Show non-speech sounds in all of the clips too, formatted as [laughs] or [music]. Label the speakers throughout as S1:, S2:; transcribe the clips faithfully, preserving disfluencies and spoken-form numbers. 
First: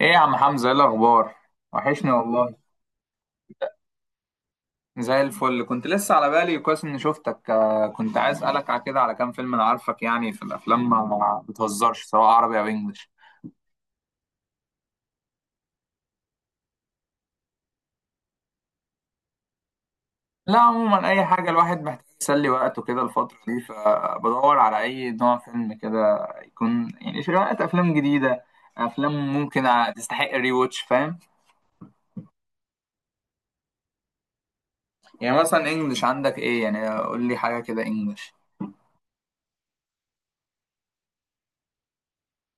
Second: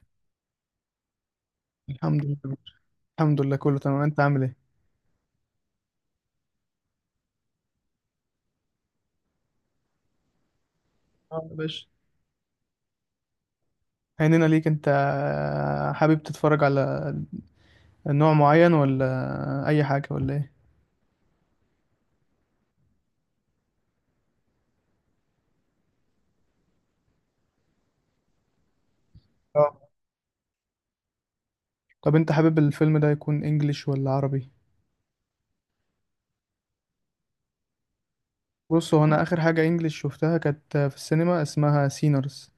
S1: ايه يا عم حمزة، ايه الاخبار؟ وحشني
S2: الحمد
S1: والله.
S2: لله. الحمد لله، كله تمام. انت عامل ايه؟
S1: زي الفل. كنت لسه على بالي، كويس اني شفتك. آه، كنت عايز اسالك على كده، على كام فيلم. انا عارفك يعني في الافلام ما
S2: اه يا باشا،
S1: بتهزرش سواء عربي او انجليش.
S2: هيننا ليك. انت حابب تتفرج على نوع معين ولا اي حاجة، ولا ايه؟
S1: لا عموما اي حاجه، الواحد محتاج يسلي وقته كده الفتره دي، فبدور على اي نوع فيلم كده يكون يعني شوية افلام جديده، افلام ممكن
S2: اه.
S1: تستحق ري واتش، فاهم؟
S2: طب انت حابب الفيلم ده يكون انجليش ولا عربي؟
S1: يعني مثلا انجليش، عندك ايه؟ يعني قول لي حاجه كده انجليش.
S2: بص، هو انا اخر حاجة انجليش شفتها كانت في السينما، اسمها سينرز.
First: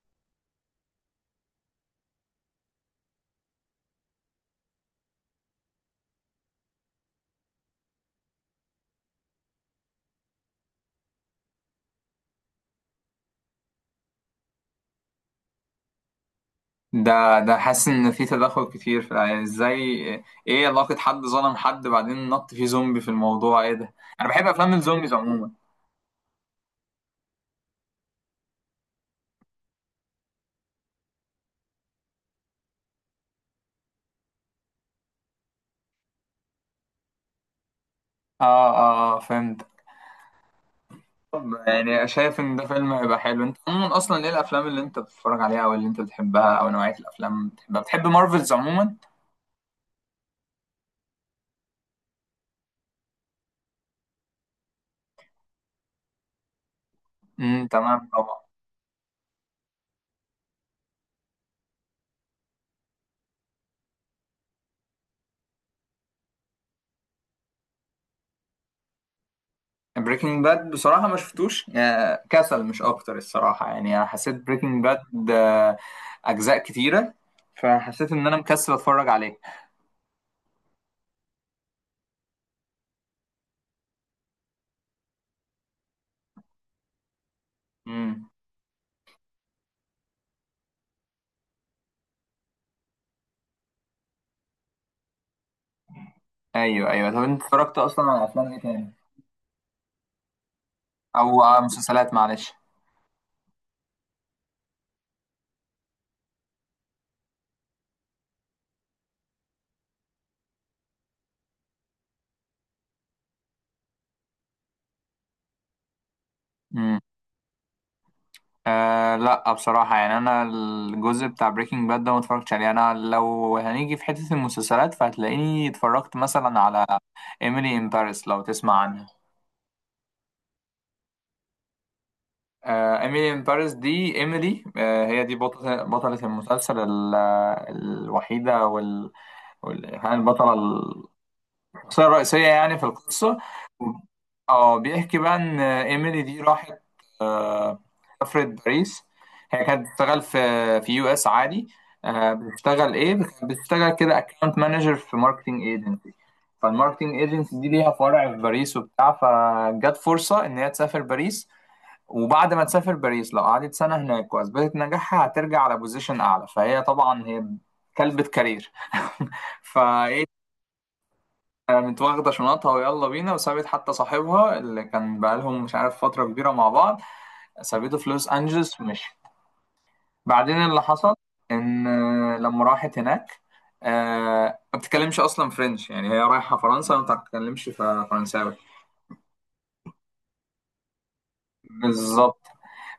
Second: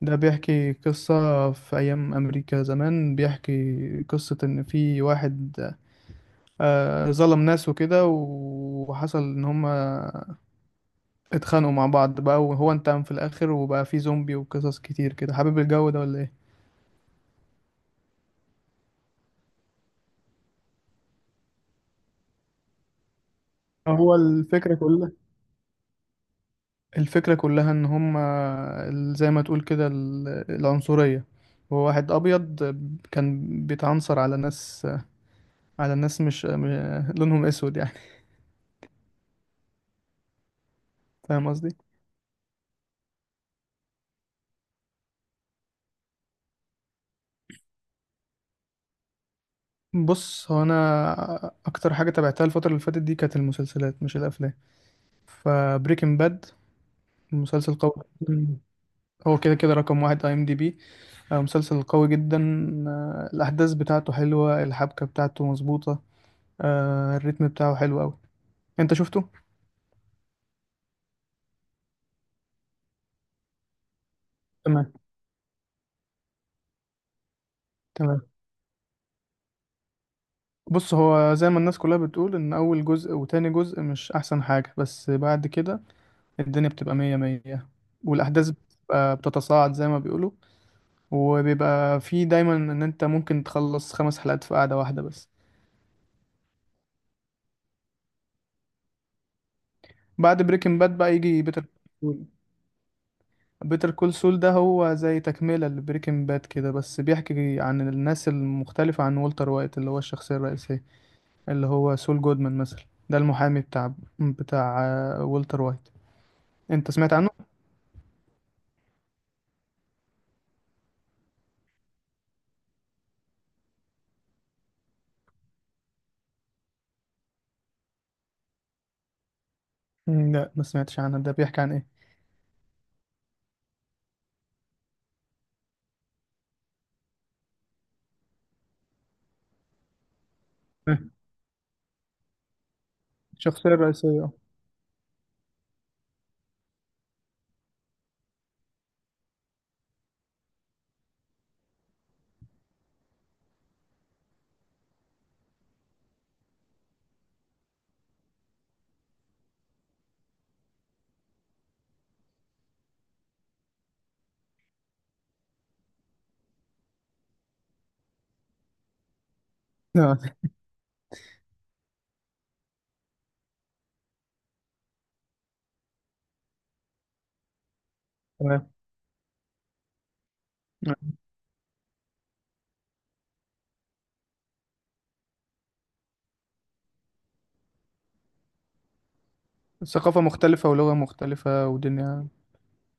S2: ده بيحكي قصة في أيام أمريكا زمان، بيحكي قصة إن في واحد آه، ظلم ناس وكده. وحصل إن هما اتخانقوا مع بعض بقى، وهو انتقم في الاخر وبقى في زومبي وقصص كتير كده. حابب الجو ده ولا ايه؟
S1: ده ده حاسس ان في تدخل كتير في العيال. ازاي؟ ايه علاقة حد ظلم حد بعدين نط فيه زومبي في الموضوع؟ ايه ده؟
S2: هو
S1: انا بحب افلام
S2: الفكرة كلها
S1: الزومبيز عموما.
S2: الفكرة كلها ان هما ال- زي ما تقول كده ال- العنصرية. هو واحد ابيض كان بيتعنصر على ناس على ناس مش م- لونهم اسود يعني.
S1: اه، اه، آه، فهمت.
S2: [laughs] فاهم
S1: طب
S2: قصدي؟
S1: يعني شايف ان ده فيلم هيبقى حلو؟ انت عموما اصلا ايه الافلام اللي انت بتتفرج عليها او اللي انت بتحبها او نوعية الافلام اللي بتحبها؟ بتحب مارفلز عموما؟
S2: بص، هو انا اكتر حاجة تابعتها الفترة اللي فاتت دي كانت المسلسلات مش الافلام. فبريكنج باد
S1: امم،
S2: مسلسل قوي.
S1: تمام طبعا.
S2: مم. هو كده كده رقم واحد اي ام دي بي. آه، مسلسل قوي جدا. آه، الأحداث بتاعته حلوة، الحبكة بتاعته مظبوطة. آه، الريتم بتاعه حلو أوي. أنت شفته؟
S1: بريكنج باد بصراحة ما شفتوش. آه، كسل مش اكتر الصراحة. يعني انا حسيت بريكنج
S2: تمام.
S1: باد آه، اجزاء كتيرة، فحسيت
S2: تمام،
S1: ان انا مكسل اتفرج عليه.
S2: بص، هو زي ما الناس كلها بتقول إن أول جزء وتاني جزء مش أحسن حاجة، بس بعد كده الدنيا بتبقى مية مية.
S1: امم.
S2: والأحداث بتبقى بتتصاعد زي ما بيقولوا، وبيبقى في دايما إن أنت ممكن تخلص خمس حلقات في قعدة واحدة. بس
S1: ايوه، ايوه، طب انت اتفرجت اصلا على افلام ايه تاني
S2: بعد بريكنج باد بقى
S1: او
S2: يجي
S1: على
S2: بيتر.
S1: مسلسلات؟ معلش.
S2: بيتر كول سول ده هو زي تكملة لبريكنج باد كده، بس بيحكي عن الناس المختلفة عن والتر وايت اللي هو الشخصية الرئيسية. اللي هو سول جودمان مثلا، ده المحامي بتاع بتاع آه، والتر وايت. انت
S1: امم.
S2: سمعت عنه؟
S1: آه، لا بصراحه. يعني انا الجزء بتاع بريكنج باد ده ما اتفرجتش عليه. انا لو هنيجي في حته المسلسلات، فهتلاقيني اتفرجت مثلا على ايميلي ان باريس، لو تسمع عنها.
S2: مم، لا، ما سمعتش عنه، ده بيحكي عن ايه؟
S1: آه، ايميلي ان باريس دي، ايميلي، آه، هي دي بطله، بطله المسلسل ال- الوحيده وال, وال... يعني البطله،
S2: مم.
S1: الشخصيه الرئيسيه يعني في القصه.
S2: الشخصية الرئيسية.
S1: اه بيحكي بقى ان ايميلي دي راحت، آه، سافرت باريس. هي كانت بتشتغل في في يو اس عادي. آه، بتشتغل ايه؟ كانت بتشتغل كده اكونت مانجر في ماركتنج ايجنسي. فالماركتنج ايجنسي دي ليها فرع في باريس وبتاع، فجت فرصة ان هي تسافر باريس، وبعد ما تسافر باريس لو قعدت سنة هناك واثبتت نجاحها هترجع على بوزيشن اعلى. فهي طبعا هي كلبة كارير. [laughs]
S2: اه،
S1: فايه، كانت واخدة شنطها ويلا بينا وسابت حتى صاحبها اللي كان بقالهم مش عارف فترة كبيرة مع بعض، سابته في لوس
S2: تمام.
S1: أنجلوس ومشي. بعدين اللي
S2: مم.
S1: حصل إن، آه، لما راحت هناك آه، ما بتتكلمش أصلا فرنش. يعني هي رايحة فرنسا وما بتتكلمش ف- فرنساوي.
S2: ثقافة مختلفة ولغة مختلفة ودنيا.
S1: بالظبط.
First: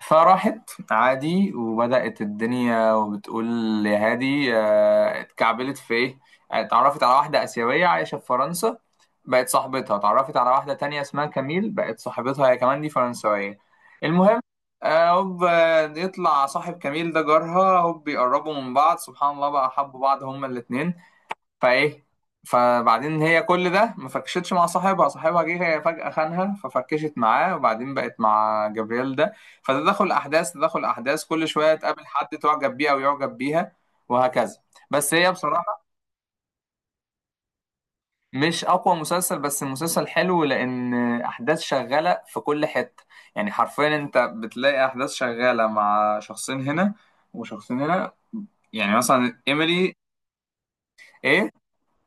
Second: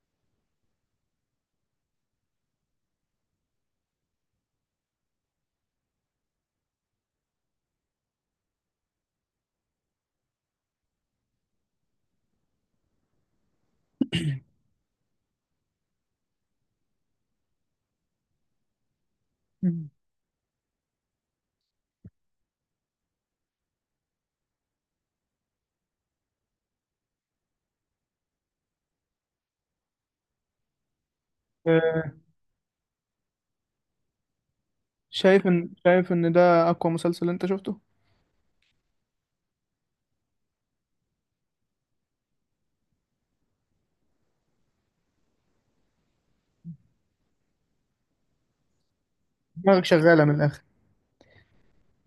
S1: فراحت عادي وبدأت الدنيا وبتقول يا هادي. آه، اتكعبلت في ايه؟ آه، اتعرفت على واحدة آسيوية عايشة في فرنسا، بقت صاحبتها. اتعرفت على واحدة تانية اسمها كميل، بقت صاحبتها هي كمان، دي فرنسوية. المهم، آه، هوب آه، يطلع صاحب كميل ده جارها، هوب بيقربوا من بعض، سبحان الله بقى
S2: مم.
S1: حبوا بعض هما الاتنين. فايه، فبعدين هي كل ده ما فركشتش مع صاحبها. صاحبها جه هي فجأة خانها ففركشت معاه، وبعدين بقت مع جبريل ده. فتدخل احداث، تدخل احداث كل شوية
S2: آه،
S1: تقابل حد تعجب بيه او يعجب بيها، وهكذا. بس هي
S2: شايف ان
S1: بصراحة
S2: شايف ان ده اقوى مسلسل انت شفته؟
S1: مش اقوى مسلسل، بس المسلسل حلو لان احداث شغالة في كل حتة. يعني حرفيا انت بتلاقي احداث شغالة مع شخصين هنا وشخصين هنا. يعني مثلا
S2: دماغك
S1: ايميلي،
S2: شغالة من الاخر.
S1: ايه.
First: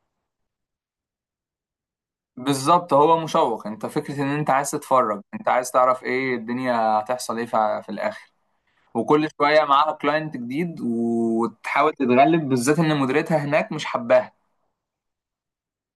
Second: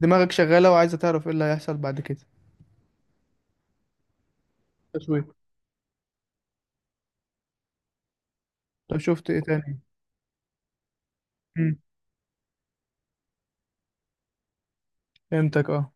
S2: دماغك شغالة، وعايزة تعرف ايه اللي هيحصل بعد كده.
S1: بالظبط، هو مشوق. انت فكرة ان انت عايز تتفرج،
S2: تشويق.
S1: انت عايز تعرف ايه الدنيا هتحصل ايه في في الاخر.
S2: طب
S1: وكل
S2: شفت ايه
S1: شوية
S2: تاني؟
S1: معاها كلاينت جديد
S2: مم.
S1: وتحاول تتغلب، بالذات ان مديرتها هناك مش حباها.
S2: فهمتك، اه.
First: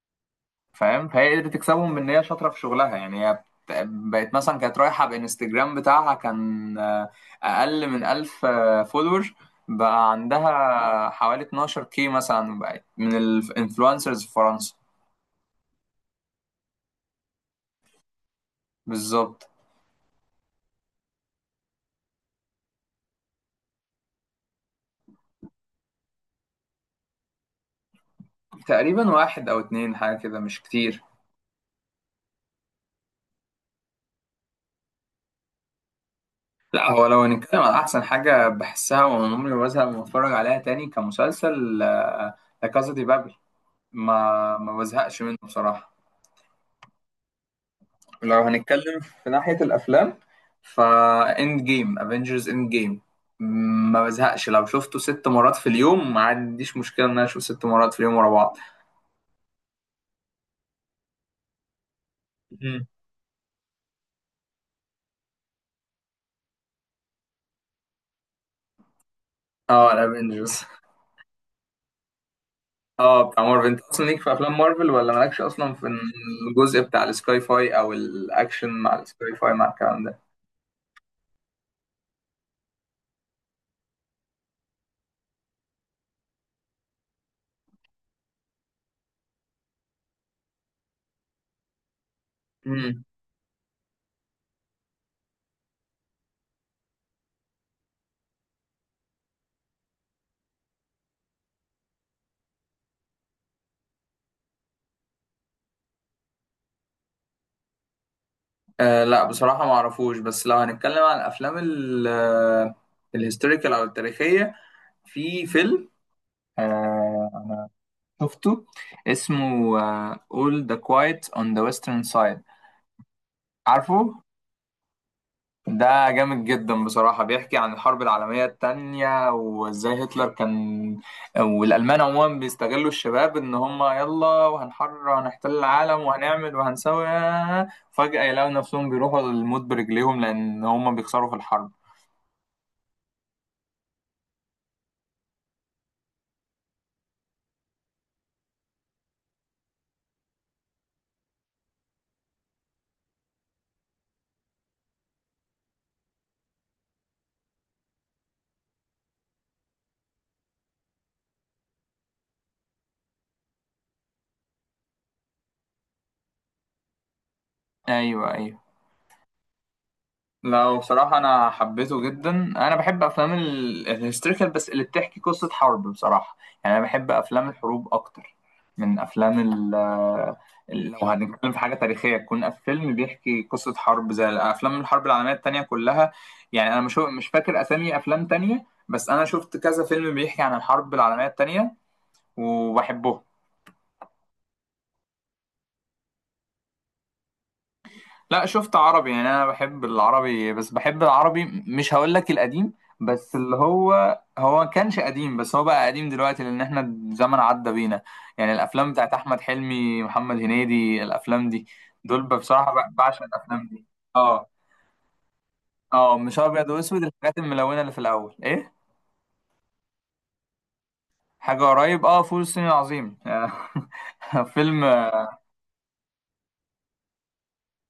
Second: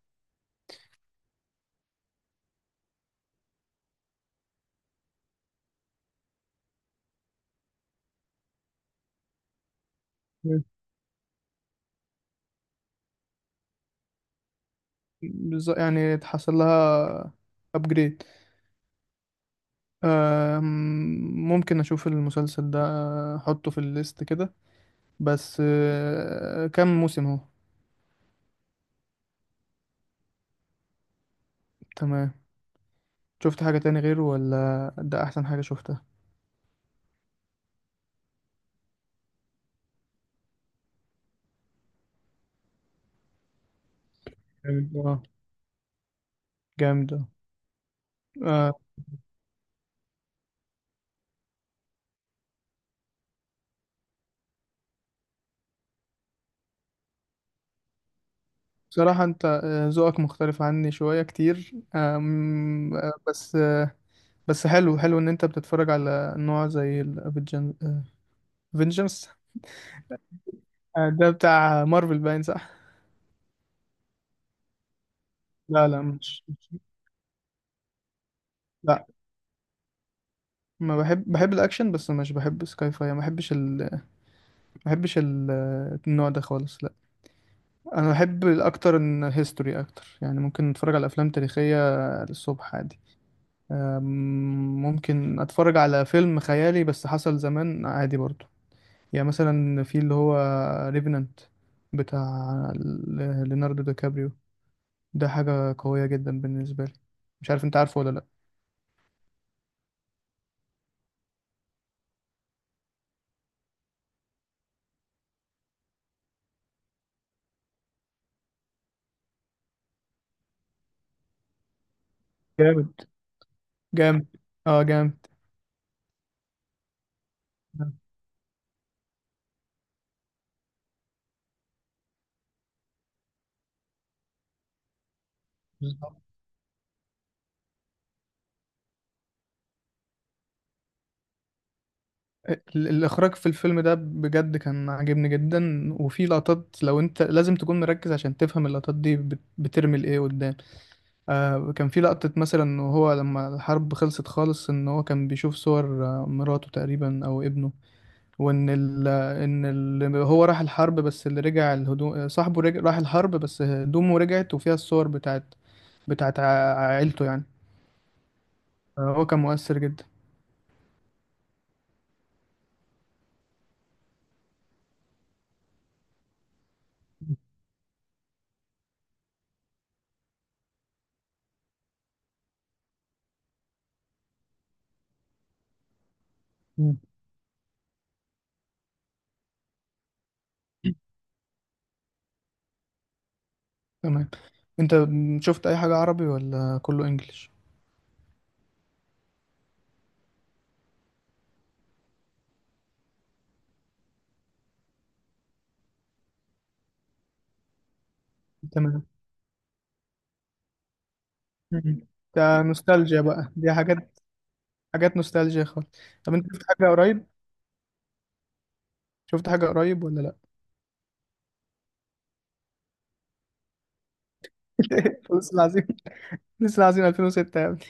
S1: فاهم؟ فهي قدرت تكسبهم بان هي شاطرة في شغلها. يعني هي بت- بقت مثلا، كانت رايحة بانستجرام بتاعها كان آه، اقل من ألف فولور، بقى عندها حوالي 12 كي مثلا. بقت من الانفلونسرز في فرنسا.
S2: بالظبط، يعني اتحصل لها ابجريد.
S1: بالظبط.
S2: ممكن اشوف المسلسل ده، آه، احطه في الليست كده. بس آه، كم موسم هو؟
S1: تقريبا واحد او اتنين، حاجة كده، مش كتير.
S2: تمام. شفت حاجة تاني غيره، ولا ده احسن حاجة شفتها؟
S1: لا هو لو هنتكلم على احسن حاجه بحسها وعمري ما بزهق لما اتفرج عليها تاني كمسلسل، آه، لا كازا دي بابل. ما ما
S2: جامد،
S1: بزهقش
S2: اه.
S1: منه بصراحه.
S2: جامد، اه.
S1: لو
S2: آه،
S1: هنتكلم في ناحيه الافلام، فا اند جيم افنجرز اند جيم، ما بزهقش لو شفته ست مرات في اليوم. ما عنديش مشكله ان انا اشوف ست مرات في اليوم ورا بعض.
S2: بصراحة انت آه، ذوقك مختلف عني شوية كتير،
S1: مم.
S2: آم، آه، بس آه، بس حلو، حلو ان انت بتتفرج على نوع زي الفينجنس.
S1: اه الافنجرز.
S2: آه، ده بتاع مارفل، باين، صح؟
S1: اه بتاع مارفل. انت اصلا ليك في افلام مارفل ولا مالكش اصلا في
S2: لا، لا، مش مش-
S1: الجزء بتاع السكاي فاي او الاكشن مع
S2: لا،
S1: السكاي فاي مع الكلام ده؟
S2: ما بحب، بحب الاكشن بس، مش بحب سكاي فاي. ما بحبش ال... ما بحبش ال... النوع ده خالص، لا. انا بحب الاكتر ان هيستوري اكتر، يعني ممكن اتفرج على افلام تاريخية للصبح عادي.
S1: مم.
S2: آم، ممكن اتفرج على فيلم خيالي بس حصل زمان، عادي برضو. يعني مثلا في اللي هو ريفننت، بتاع ل- ليوناردو دي كابريو. ده حاجة قوية جدا بالنسبة لي، مش عارف انت عارفه ولا لا.
S1: آه، لا بصراحة ما اعرفوش. بس لو هنتكلم عن الافلام ال- آه، الهيستوريكال او التاريخية، في فيلم، آه، شفته، اسمه، آه، All the Quiet on the Western Side،
S2: جامد.
S1: عارفه؟
S2: جامد، اه. جامد.
S1: ده جامد جدا بصراحة. بيحكي عن الحرب العالمية التانية وازاي هتلر كان والألمان عموما بيستغلوا الشباب ان هم يلا وهنحرر وهنحتل العالم
S2: بالظبط.
S1: وهنعمل وهنسوي، آه، فجأة يلاقوا نفسهم بيروحوا للموت برجليهم لأن هم بيخسروا في الحرب.
S2: ال- الإخراج في الفيلم ده بجد كان عاجبني جدا، وفي لقطات لو أنت لازم تكون مركز عشان تفهم اللقطات دي بت- بترمي لإيه قدام. آه، كان في لقطة مثلا، وهو لما الحرب خلصت خالص إن هو كان بيشوف صور آه، مراته تقريبا أو ابنه. وإن ال إن ال هو راح الحرب بس اللي رجع الهدوم، صاحبه رجع، راح الحرب بس هدومه رجعت، وفيها الصور بتاعت بتاعت ع- عيلته يعني.
S1: ايوه، ايوه.
S2: آه، هو كان مؤثر جدا.
S1: لا هو بصراحة أنا حبيته جدا. أنا بحب أفلام ال- الهيستوريكال بس اللي بتحكي قصة حرب بصراحة. يعني أنا بحب أفلام الحروب أكتر من أفلام ال ال- لو هنتكلم في حاجة تاريخية تكون فيلم بيحكي قصة حرب زي أفلام الحرب العالمية التانية كلها. يعني أنا مش
S2: مم.
S1: مش فاكر أسامي أفلام تانية، بس أنا شفت كذا فيلم بيحكي عن الحرب العالمية التانية وبحبهم.
S2: تمام. انت شفت اي حاجة عربي ولا كله انجليش؟
S1: لا شفت عربي. يعني انا بحب العربي، بس بحب العربي مش هقول لك القديم، بس اللي هو هو كانش قديم بس هو بقى قديم دلوقتي لان احنا الزمن عدى بينا. يعني الافلام
S2: تمام.
S1: بتاعت احمد حلمي، محمد هنيدي، الافلام دي
S2: مم.
S1: دول
S2: ده
S1: بصراحة ب-
S2: نوستالجيا
S1: بعشق
S2: بقى،
S1: الافلام
S2: دي
S1: دي.
S2: حاجات
S1: اه،
S2: حاجات نوستالجيا خالص.
S1: اه،
S2: طب
S1: مش
S2: انت شفت
S1: ابيض
S2: حاجة
S1: واسود،
S2: قريب؟
S1: الحاجات الملونة اللي في الاول. ايه؟
S2: شفت حاجة قريب ولا لا؟
S1: حاجة قريب؟ اه، فول الصين العظيم. [laughs] فيلم.
S2: [laughs] فلوس العظيم. فلوس العظيم ألفين وستة يا ابني!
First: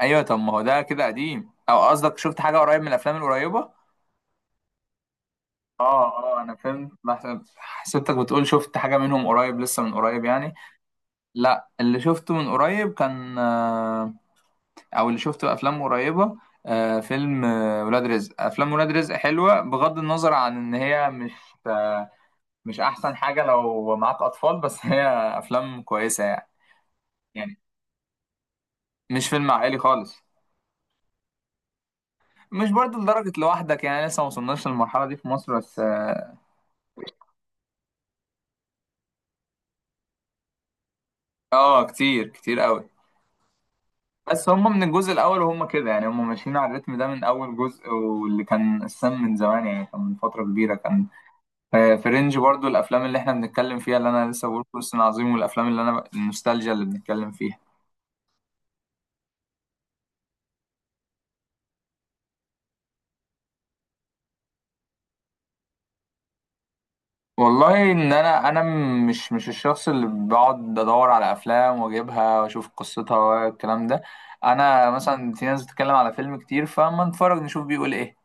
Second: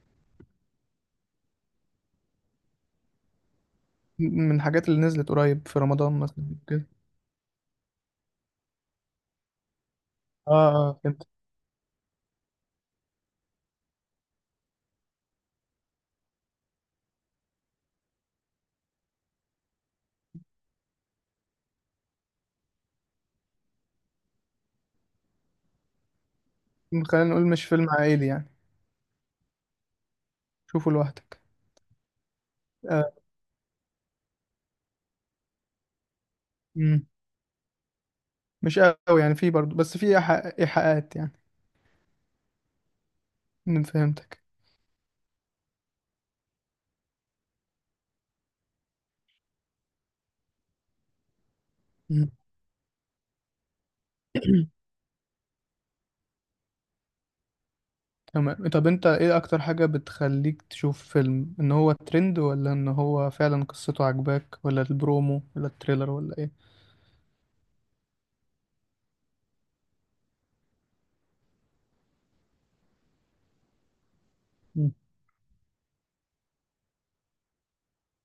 S1: ايوه، طب ما هو ده كده قديم، او قصدك شفت حاجة قريب من الافلام القريبة؟
S2: من الحاجات اللي نزلت قريب في
S1: اه،
S2: رمضان
S1: اه، انا
S2: مثلا كده.
S1: فهمت. بحسب- حسبتك بتقول شفت حاجة منهم قريب، لسه من قريب
S2: اه،
S1: يعني.
S2: اه، فهمت.
S1: لا اللي شفته من قريب كان، آه، او اللي شفته افلام قريبة، آه، فيلم، آه، ولاد رزق. افلام ولاد رزق حلوة، بغض النظر عن ان هي مش، آه، مش احسن حاجة لو معاك اطفال، بس [laughs] هي افلام كويسة يعني.
S2: خلينا نقول
S1: يعني
S2: مش فيلم عائلي يعني.
S1: مش فيلم عائلي خالص.
S2: شوفه لوحدك.
S1: مش برضه
S2: آه.
S1: لدرجة لوحدك يعني، لسه ما وصلناش للمرحلة دي في مصر، بس اه.
S2: مم. مش قوي يعني، في برضه، بس في إيحاء- ايحاءات يعني.
S1: آه، كتير كتير قوي.
S2: أنا فهمتك.
S1: بس هم من الجزء الاول وهم كده، يعني هم ماشيين على الريتم ده من اول جزء. واللي كان السم من زمان يعني، كان من فتره كبيره كان، آه، في
S2: مم.
S1: رينج برضو الافلام اللي احنا بنتكلم فيها، اللي انا لسه بقول
S2: [clears throat]
S1: فلسطين عظيم والافلام اللي انا النوستالجيا اللي بنتكلم فيها.
S2: تمام. طب انت ايه اكتر حاجة بتخليك تشوف فيلم، ان هو ترند ولا ان هو فعلا قصته عجباك، ولا البرومو ولا التريلر ولا ايه؟
S1: والله ان انا، انا م- مش مش الشخص اللي بقعد ادور على افلام واجيبها واشوف قصتها والكلام ده.
S2: [laughs]
S1: انا
S2: مم.
S1: مثلا في ناس بتتكلم على فيلم كتير فما نتفرج نشوف بيقول ايه،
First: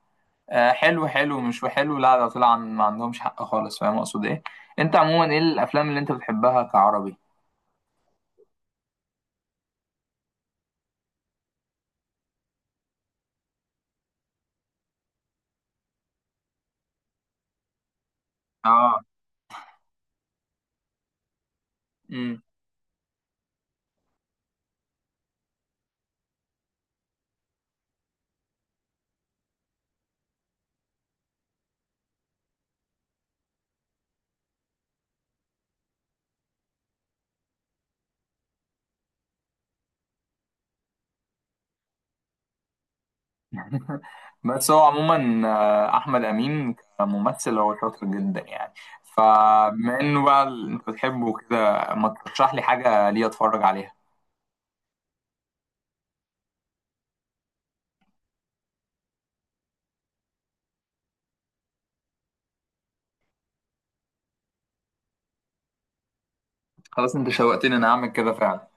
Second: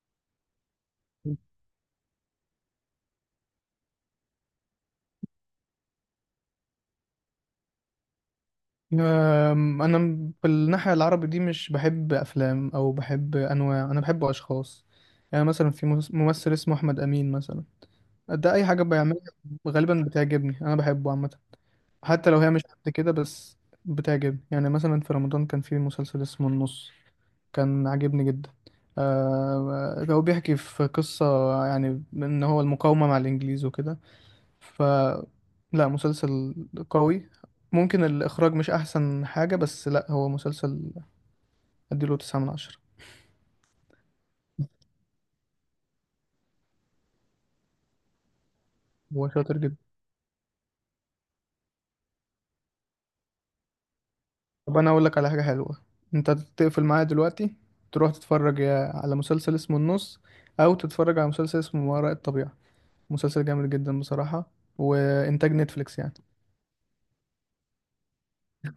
S1: آه، حلو حلو مش وحلو، لا ده طلع عن- ما عندهمش حق خالص. فاهم اقصد ايه؟ انت عموما ايه الافلام اللي انت بتحبها كعربي؟
S2: أم، انا م- بالناحيه العربي دي مش بحب افلام او بحب انواع، انا بحب اشخاص. يعني مثلا في مس- ممثل اسمه احمد امين مثلا. ده اي حاجه
S1: اه.
S2: بيعملها غالبا بتعجبني. انا بحبه عامه، حتى لو
S1: امم.
S2: هي مش قد كده، بس بتعجبني. يعني مثلا في رمضان كان في مسلسل اسمه النص، كان عاجبني جدا. آه، هو بيحكي في قصة، يعني ان هو المقاومة مع الانجليز وكده. ف لا، مسلسل قوي، ممكن الاخراج مش احسن حاجة، بس لا، هو مسلسل اديله تسعة من عشرة.
S1: [laughs] بس هو عموما، آه، احمد امين كممثل هو شاطر جدا يعني.
S2: هو شاطر جدا.
S1: فبما انه بقى ال- انت بتحبه كده، ما ترشح لي حاجه ليه اتفرج عليها.
S2: طب انا اقول لك على حاجة حلوة، انت تقفل معايا دلوقتي، تروح تتفرج يا- على مسلسل اسمه النص، او تتفرج على مسلسل اسمه ما وراء الطبيعة. مسلسل جامد جدا بصراحة، وإنتاج نتفليكس يعني.
S1: خلاص، انت شوقتني. انا اعمل كده فعلا.